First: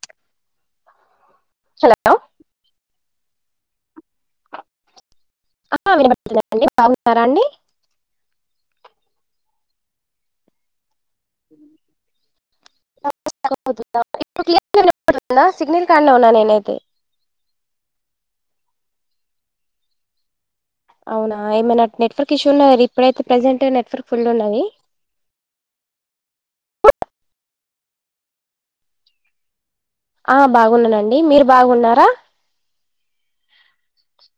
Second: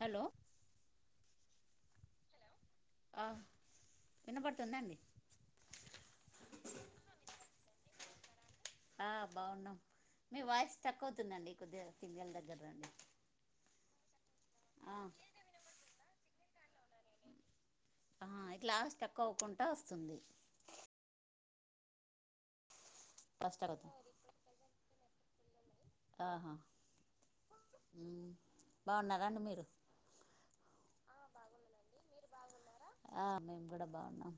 Hello hello ఆ వినపడుతుందా అండి ఆ వినబడుతుంది చెప్పండి బాగున్నారా అండి ఆ బాగున్నాం మీ వాయిస్ తక్కువ అవుతుందండి కొద్దిగా సిగ్నల్ దగ్గరకి రండి ఇప్పుడు క్లియర్ గా ఆ వినబడుతుందా సిగ్నల్ కాడ్లో ఉన్నా నేనైతే ఆహా ఇట్లా లాస్ట్ తక్కువ అవ్వకుంటా వస్తుంది అవునా ఏమైనా నెట్వర్క్ ఇష్యూ ఉన్న ఇప్పుడైతే ఫస్ట్ ప్రెజెంట్ అవుతుంది నెట్వర్క్ ఫుల్ ఉన్నది ఆహా ఊ బాగున్నారండి మీరు ఆ బాగున్నానండి మీరు బాగున్నారా ఆ మేము కూడా బాగున్నాం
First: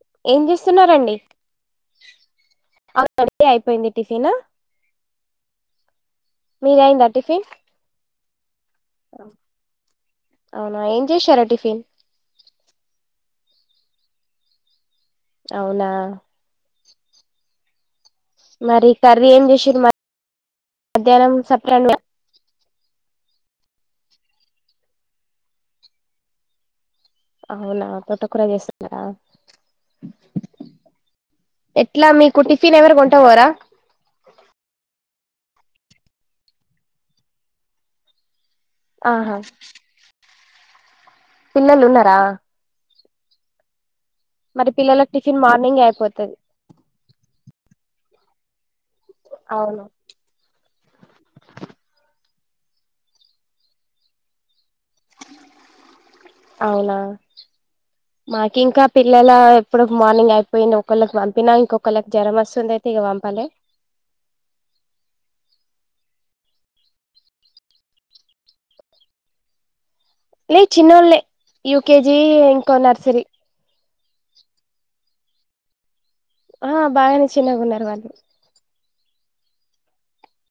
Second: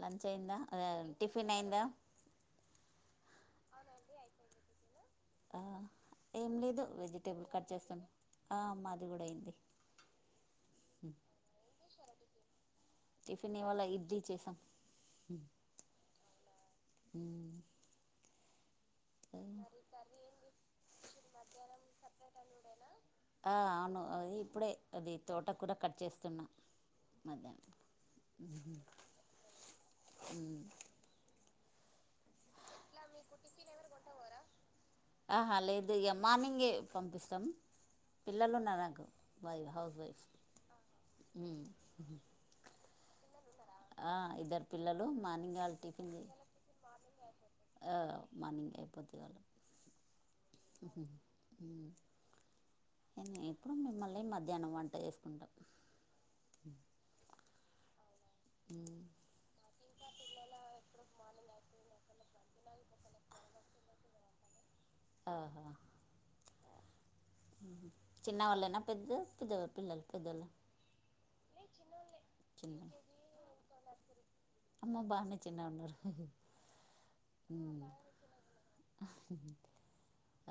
లంచ్ ఏం అయిందా ఆ చేస్తున్నారండి టిఫిన్ అయిందా అప్పుడే అయిపోయింది టిఫిన్ ఆ ఏం లేదు మీదైందా టిఫిన్ వెజిటేబుల్ కట్ చేస్తాను ఆ మాది కూడా అయింది అవునా ఏం చేశారా టిఫిన్ టిఫిన్ ఇవాళ ఇడ్లీ చేసాం అవునా ఊ మరి కర్రీ ఏం మరి చేసారు కర్రీ ఏం చేసిరు [unintelligible] మధ్యాహ్నం మధ్యాహ్నం సపరేట్ కతే ఆ అవును అది ఇప్పుడే అది తోట కూర కట్ చేస్తున్నా మధ్యాహ్నం అవునా తోట కూర చేస్తునారా ఎట్లా మీకు టిఫిన్ ఎవరు ఇట్లా మీకు కొంటపోరా టిఫీన్ ఎవరు కొంట్టవరా ఆహా లేదు ఇక మార్నింగ్ పంపిస్తాం పిల్లలు ఉన్నార కు ఆహా మరి హౌస్ వైఫ్ ను ఆ పిల్లలు ఉన్నారా ఉహు ఆ ఇద్దరు మరి పిల్లలు పిల్లలకు టిఫిన్ మార్నింగ్ ఆలు టిఫిన్ జే అయిపోతది ఆ మర్నింగ్ అయిపోతది వాళకు అవును ఊ నేన్ ఇప్పుడు మల్లి మధ్యాహ్నం వంట చేసుకుంటాం అవునా మాకు ఇంకా పిల్లల ఇప్పుడు మార్నింగ్ అయిపోయింది ఒకళ్ళకి పంపిన ఇంకొకళ్ళకి జ్వర వస్తుంది అయితే ఇక పంపలే ఆహా చిన్న వాళ్ళైనా పెద్ద పెద్దవా పిల్లలు పెద్దోళ్ళు లే చిన్నోలే యూకేజీ ఇంకో నర్సరీ అమ్మా బానే చిన్న ఉన్నరు ఆ బాగానే ఊ చిన్నగా ఉన్నారు వాళ్ళు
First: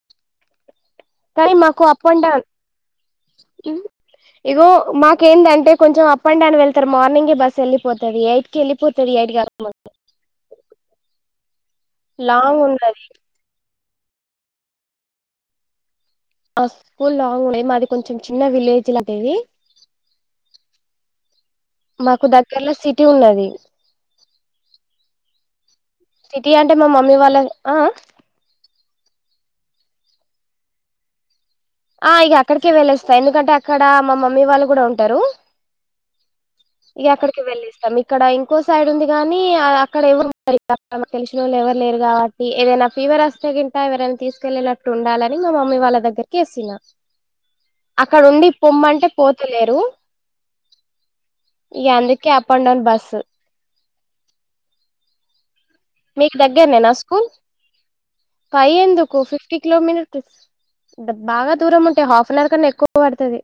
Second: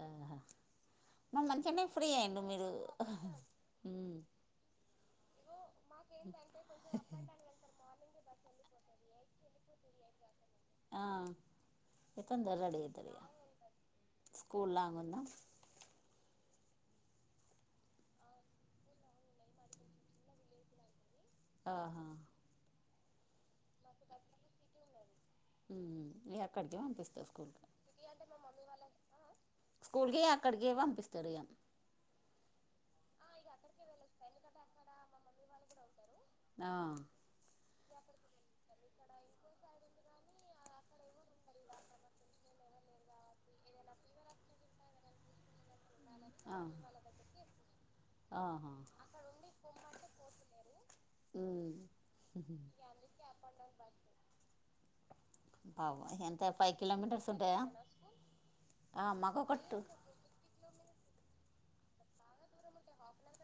ఆహా మరి కానీ మంచినే ఫ్రీ అయ్యంరు మీరు ఉ ఇగో మాకేందంటే కొంచెం అప్ అండ్ డౌన్ వెళ్తారు మార్నింగ ఏ బస్ వెళ్ళి పోతది ఎయిట్కి వెళ్లి పోతది ఎయిట్ కాకముందు ఆ మొత్తం లాంగ్ దగడి ఉన్నది ఐతది ఇగ స్కూల్ ల ఆమె వున్ను ఆ స్కూల్ లాంగ్ ఉండది మాది కొంచెం చిన్న విలేజ్లాంటిది ఆహా మాకు దగ్గర్లో సిటీ ఉన్నది ఊ ఇగ సిటీ అంటే అక్కడికె మా మమ్మీ పంపిస్తా వాళ్ళ స్కూల్ కి ఆ మా మమ్మీ వాళ్ళ [unintelligible] స్కూల్కి అక్కడికి పంపిస్తరు ఇగ ఆ ఇక అక్కడికే వెళ్ళేస్తాయి ఎందుకంటే అక్కడ మా మమ్మీ వాళ్ళు కూడా ఉంటారు ఆ ఇగ అక్కడికి వెళ్ళిస్తాం ఇక్కడ ఇంకో సైడ్ ఉంది గాని అక్కడ ఎవరు ఇగ అక్కడ మాకు తెలిసినోళ్ ఎవరు లేరు కాబట్టి ఏదైనా ఫీవర్ వస్తే కింటా ఎవరైనా తీసుకెళ్ ఉండాలని మా మమ్మీ వాళ్ళ క్కేసిన అక్కడ వెళ్తున్నాం ఉండి ఆహా పొమ్మ అంటే పోతలేరు ఉమ్ ఇగ అందుకే అప్ అండ్ డౌన్ బస్సు [inaudible] ఆ మీకు దగ్గరనే నా స్కూల్ పై ఆ ఎందుకు మాకు ఒక ఫిఫ్టీ టూ కిలోమీనాట్ బాగా దూరం ఉంటే హాఫ్ అన్ అవర్ కన్నా ఎక్కువ పడుతది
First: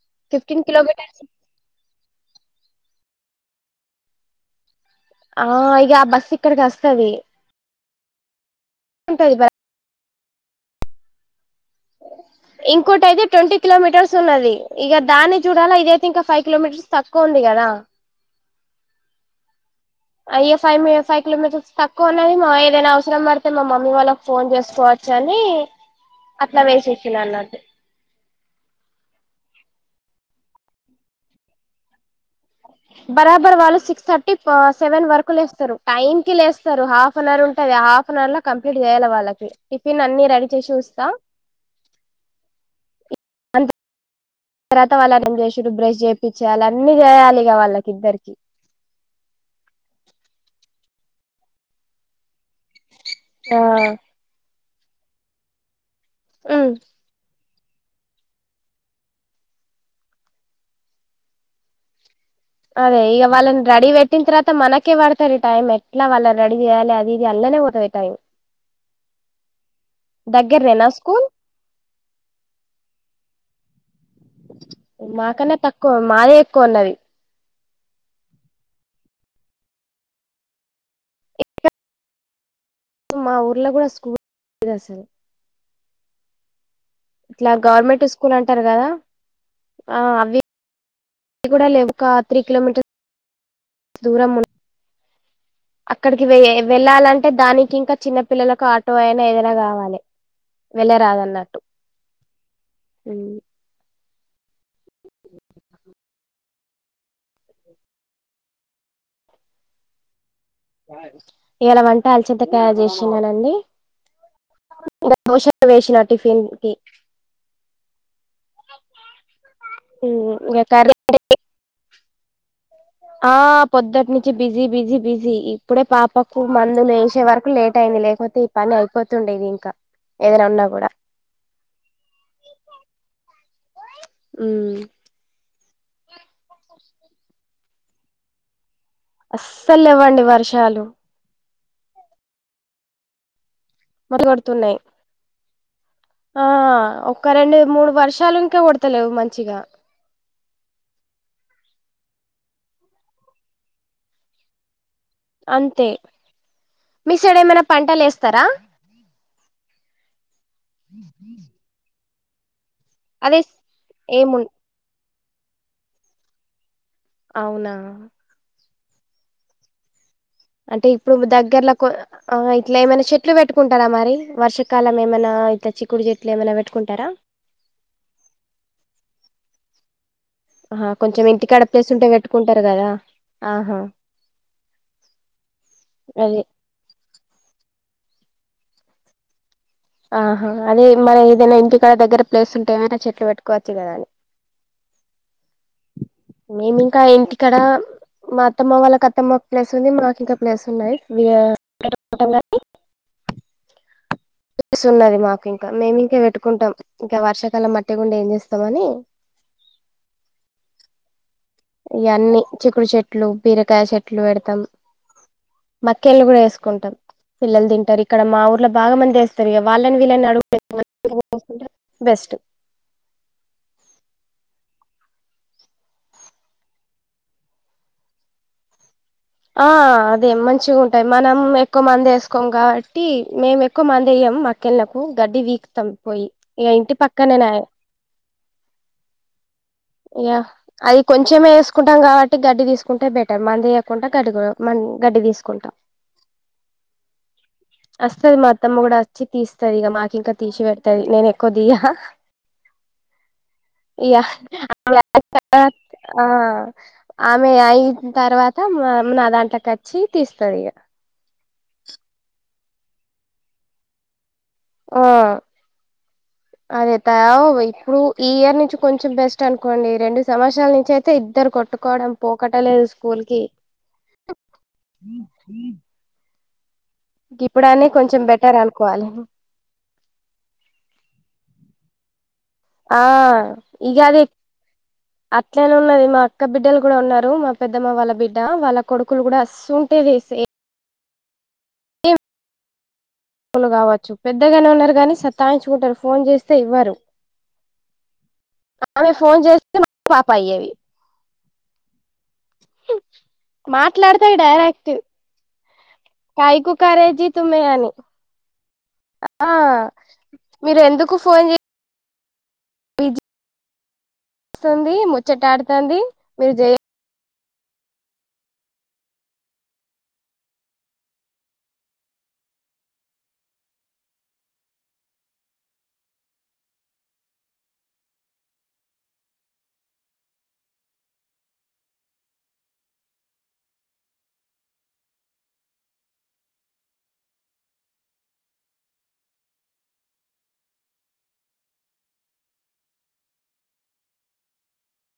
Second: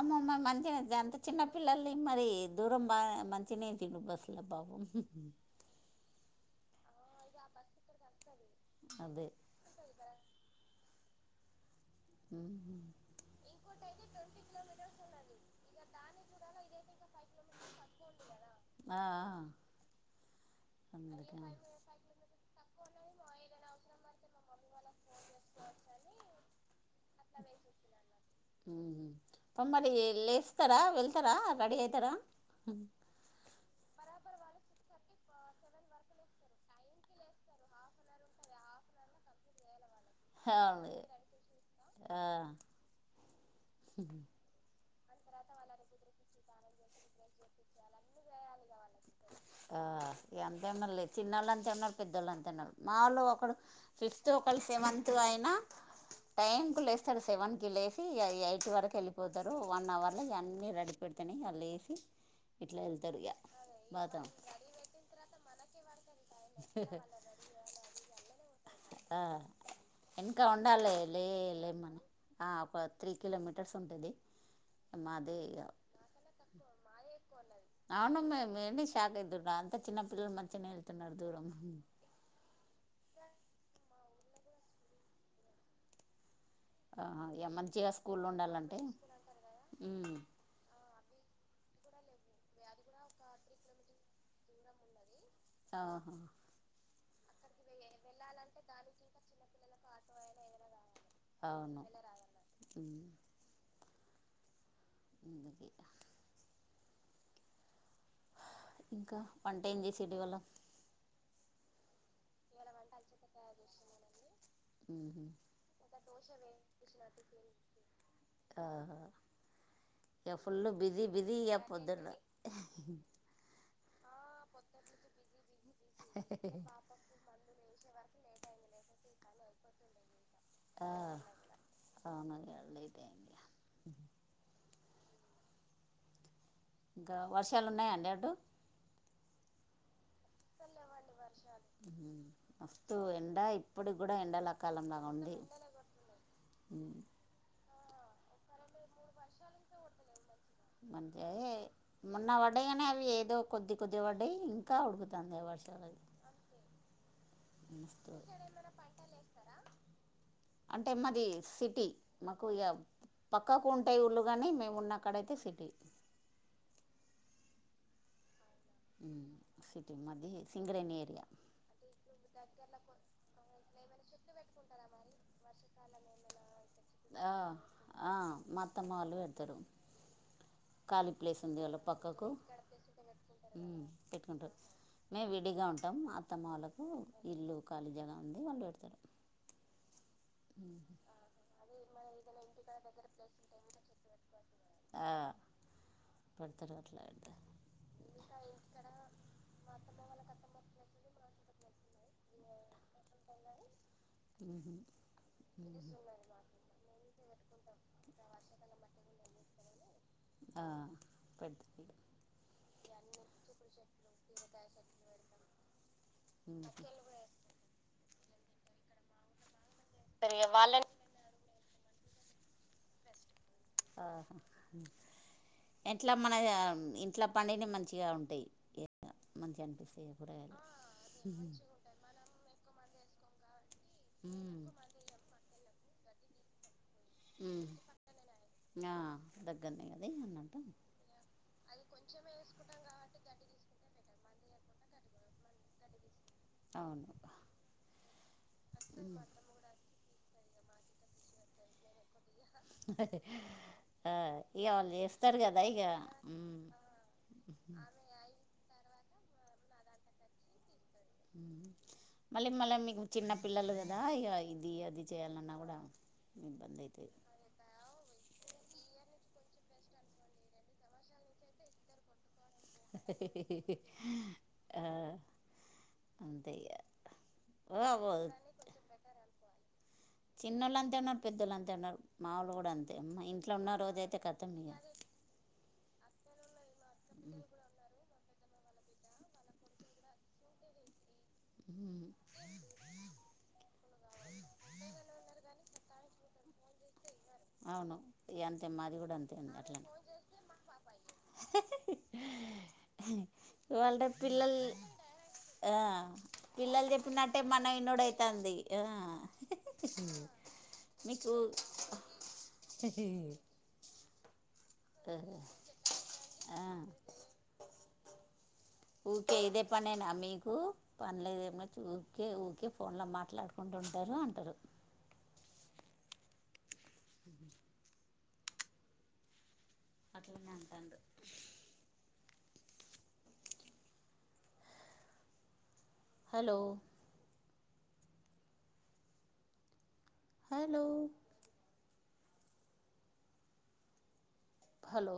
అమ్మమ్మా ఫిఫ్టీన్ మంచినే అంత కిలోమీటర్స్ చిన్న పిల్లల్ని మరి దూరం బాగా మంచినే తిను బస్సులో పాపం ఆ ఈగ ఆ బస్ ఇక్కడకి వస్తాది [unintelligible] అదే బ ఇంకోటితే ట్వంటీ కిలోమీటర్స్ ఉన్నది ఇగా దాన్ని చూడాలా ఇదయితే ఇంకా ఫైవ్ కిలోమీటర్స్ తక్కువ ఎక్కువ ఉంది కదా ఆ ఆ అయ్యో ఫైవ్ ఎమ్ ఫైవ్ కిలోమీటర్ల తక్కువ కొన్నది మా ఏదైనా అవసరం పడితే మా మమ్మీ వాళ్ళకి ఫోన్ చేసుకోవచ్చు అని అట్లా వేసేసి అన్నట్టు మ్ హా ఆ మరి లేస్తారా వెళ్తారా రెడీ అయితరా బరాబర్ వాళ్ళు సిక్స్ థర్టీ సెవెన్ వరకు లేస్తారు టైమ్ కి లేస్తారు హాఫ్ అన్ అవర్ ఉంటది హాఫ్ ఆఫెన్ అవర్ లో కంప్లీట్ చేయాలి వాళ్ళకి, టిఫిన్ అన్ని రెడీ చేసి అవును ఉంచుతా ఆ అంత ఇ తర్వాత వాళ్ళనే ఏం చేసిండ్రు బ్రష్ చేపించాలా అన్ని చేయాలిగా వాళ్ళకి ఇద్దరికి ఆ ఎంతేమన్నా లేదు చిన్నోళ్ళు అంతేన్నారు పెద్దోళ్ళు అంతేన్నారు మా వాళ్ళు ఆ ఫిఫ్త్ ఒకళ్ళు సెవెంత్ అయినా టైం ఉమ్ కి లేస్తారు సెవెన్ కి లేసి ఎయిట్ వరకు వెళ్ళిపోతారు వన్ అవర్లో ఇవన్నీ రెడీ పెడతాను వాళ్ళు లేసి ఇట్లా అదే వెళ్తారు ఇక ఇగ వాళ్ళని రెడీ బాతం పెట్టిన తర్వాత మనకే పడతాది టైం ఎట్లా వాళ్ళని రెడీ చేయాలి అది ఇది అల్లనే పోతది టైం హా ఇంకా దగ్గరనేనా ఉండాలి స్కూల్ లే లే మనీ హా ఫో త్రీ కిలోమీటర్స్ ఉంటాది మాకన్నా తక్కువ మాదే ఎక్కువ ఉన్నది అవునమ్ మేమే షాక్ అవుతున్న అంత చిన్న పిల్లల మధ్యనే వెళ్తున్నారు దూరం మా ఊర్లో కూడా స్కూల్ లేదు అసలు ఆహా ఇక ఇట్లా మంచిగా గవర్నమెంట్ స్కూల్ అంటారు ఉండాలంటే కదా హా ఉమ్ అవి ఇది కూడా లేవు, ఒక త్రీ కిలోమీటర్ దూరం ఉన్ ఆహా అక్కడికి వె వెళ్ళాలంటే దానికి ఇంకా చిన్న పిల్లలకు ఆటో అయినా ఏదైనా కావాలి వెళ్ళరాదన్నట్టు. అవును ఉమ్ [inaudible] ఇంకా, వంట ఏం చేసిండ్రు ఇవాళ? ఇవాలా వంట అలసంద కాయ చేసిననండీ ఈడ దోష వేసిన టిఫిన్ కి ఆ ఇగ ఫుల్ బిజీ బిజీయ పొద్దున్నే ఆ పొద్దుటి నుంచి బిజీ బిజీ బిజీ ఇప్పుడే పాపకు మందులు వేసే వరకు లేట్ అయింది లే పోతే ఈ పని అయిపోతుండేది ఇంకా ఎవరున్నారు ఆ ఆ మల్ల లేట్ అయింది మ్ ఇంకా వర్షాలు ఉన్నాయా అండి అటు అస్సలు లేవండి వర్ష్ అసలు లేవండి వర్షాలు మ్ మస్తు ఎండ ఇప్పుడు ఇప్పుడే మత్తు ఎండాల కొడుతున్నాయి కాలం లా ఉంది ఆ ఉమ్ ఒకా రెండు మూడు వర్షాలు ఇంకా కొడతలేవు మంచిగా అంటే మొన్న పడ్డాయి కానే అవి ఏదో కొద్ది కొద్ది పడ్డాయి ఇంకా ఉడుకుతాంది వర్షాలది మిసైడ్ ఏమైనా పంటలు ఏస్తరా పంటలు ఏస్తరా అంటే మాది సిటీ మాకు యా అదే పక్కకు ఉంటాయి ఊళ్ళు ఏము కానీ మేము ఉన్నకాడైతే సిటీ అవునా హు సిటీ మాది అంటే సింగరేణి ఇప్పుడు ఏరియా దగ్గర్లకు ఆ ఇట్లా ఏమైనా చెట్లు పెట్టుకుంటారా మరి వర్షాకాలం ఏమైనా ఇట్ట చిక్కుడు చెట్లు ఏమైనా పెట్టుకుంటారా ఆ ఆ మా అత్తమ్మ వాళ్ళు పెడతారు హా కొంచెం ఇంటికాడ ప్లేస్ ఉంటే పెట్టుకుంటారు కదా ఉ ఆహా పెట్టుకుంటారు మేము విడిగా ఉంటాం మా అదే అత్తమ్మ వాళ్ళ ఇల్లు ఖాళీగా ఉంది వాళ్ళు పెడతారు ఆహా అదే మరి ఏదైనా ఇంటికాడ దగ్గర ప్లేస్ ఉంటే ఏమై చెట్లు పెట్టుకోవచ్చు కదా అని ఆ మేమి ఇంకా ఇంటికాడ మా అత్తమ్మ వాళ్ళకి అత్తమ్మ ప్లేస్ ఉంది మాకి ఇక ప్లేస్ ఉన్నాయి వి యా కుంటాం కాని ప్లేస్ ఉన్నది మాకు ఇంకా మేమి ఇంకా పెట్టుకుంటాం ఇంకా వర్షాకాలం మట్టి గుండా ఏం చేస్తామని ఆ పెడతారు ఇయన్నీ చిక్కుడు చెట్లు బీరకాయ చెట్లు పెడతాం మా అక్కయల్లు కూడా వేసుకుంటాం పిల్లలు తింటారు ఇక్కడ మా ఊర్లో బాగా మంది వేస్తారు వాళ్ళని వీళ్ళని ఇగ అడుగు వాళ్ళని [unintelligible] బెస్ట్ ఆ ఎట్ల మనగా ఇంట్లో పండినివి మంచిగా ఉంటాయి మంచిగా ఆ అనిపిస్తాయి అదే కూరగాయలు మంచిగా ఉంటాయి మనం ఎక్కువ మంది వేసుకోం కాబట్టి మేమే ఎక్కువ మంది లేము మక్కెళ్ళలకు గడ్డి పీకుతం పోయి ఇగ ఇంటి ప ఉ ఆ దగ్గర్నే కదే ఇగ అన్నట్టు అది కొంచెమే అది వేసుకుంటాం కొంచమే వేసుకుంటాం కాబట్టి గడ్డి కుంటా గడ్డి కో మ గడ్డి తీసుకుంటా అవును అస్తది మా అత్తమ్మ కూడా వచ్చి తీస్ సరిగా మాకు ఇంకా తీసి పెడతది నేను ఎక్కువ దియా ఆ ఇయా వాళ్ళు ఏస్తరు గదా ఇగ ఆ ఉ ఆమె అయిన తర్వాత వాళ్ళు నా దాంట్లోకి వచ్చి తీస్తది ఇగ ఉ మళ్ళీ మళ్ళీ మీకు చిన్న పిల్లలు కదా ఇగా ఇది ఆ అది చేయాలన్నా కూడా ఇబ్బంది అదే అయితది త ఇప్పుడు ఈ ఇయర్ నుంచి కొంచెం బెస్ట్ అనుకోండి రెండు సంవత్సరాల నుంచి అయితే ఇద్దరు కొట్టుకోవడం పోకటలేదు స్కూల్ కి ఆ అంతే ఇగ ఓ ఇప్పుడని ఓ కొంచెం బెటర్ అనుకోవాలి చిన్నోళ్ళు అంతే ఉన్నారు, పెద్దోళ్లు అంతే ఉన్నారు మాములు కూడా అంతే ఆ మా ఇంట్లో ఉన్న ఇగ రోజయితే అది కతం ఇగ అట్లనే ఉన్నది మా అక్క బిడ్డలు కూడా ఉన్నారు మా పెద్దమ్మ వాళ్ళ బిడ్డ వాళ్ళ కొడుకులు కూడా అసుంటిదే సేమ్ హ పలు కావచ్చు పెద్దగానే ఉన్నారు కానీ సతాయించుకుంటారు ఫోన్ చేస్తే ఇవ్వరు అవును అంతే మాది ఆమె కూడా అంతే ఫోన్ అంది చేస్తే అట్లనే పాప అయ్యేవి హె హె హె ఇవాళ్ట మాట్లాడతాయి పిల్లల్ డైరెక్ట్ ఆ కాయకు పిల్లలు కారేజీ చెప్పినట్టే తుమ్మే మన అని వినుడైతుంది ఆ ఆ మీరు ఎందుకు ఫోన్ చే హె హె హి తుంది ముచ్చటాడుతుంది మీరు జేయ ఆ ఊకే ఇదే పనేనా మీకు పనులేదు ఏంలేదు ఊకే ఊకే ఫోన్ లో మాట్లాడుకుంటూ ఉంటారు అంటారు. హ అట్లనే అంటాండు హలో హలో హలో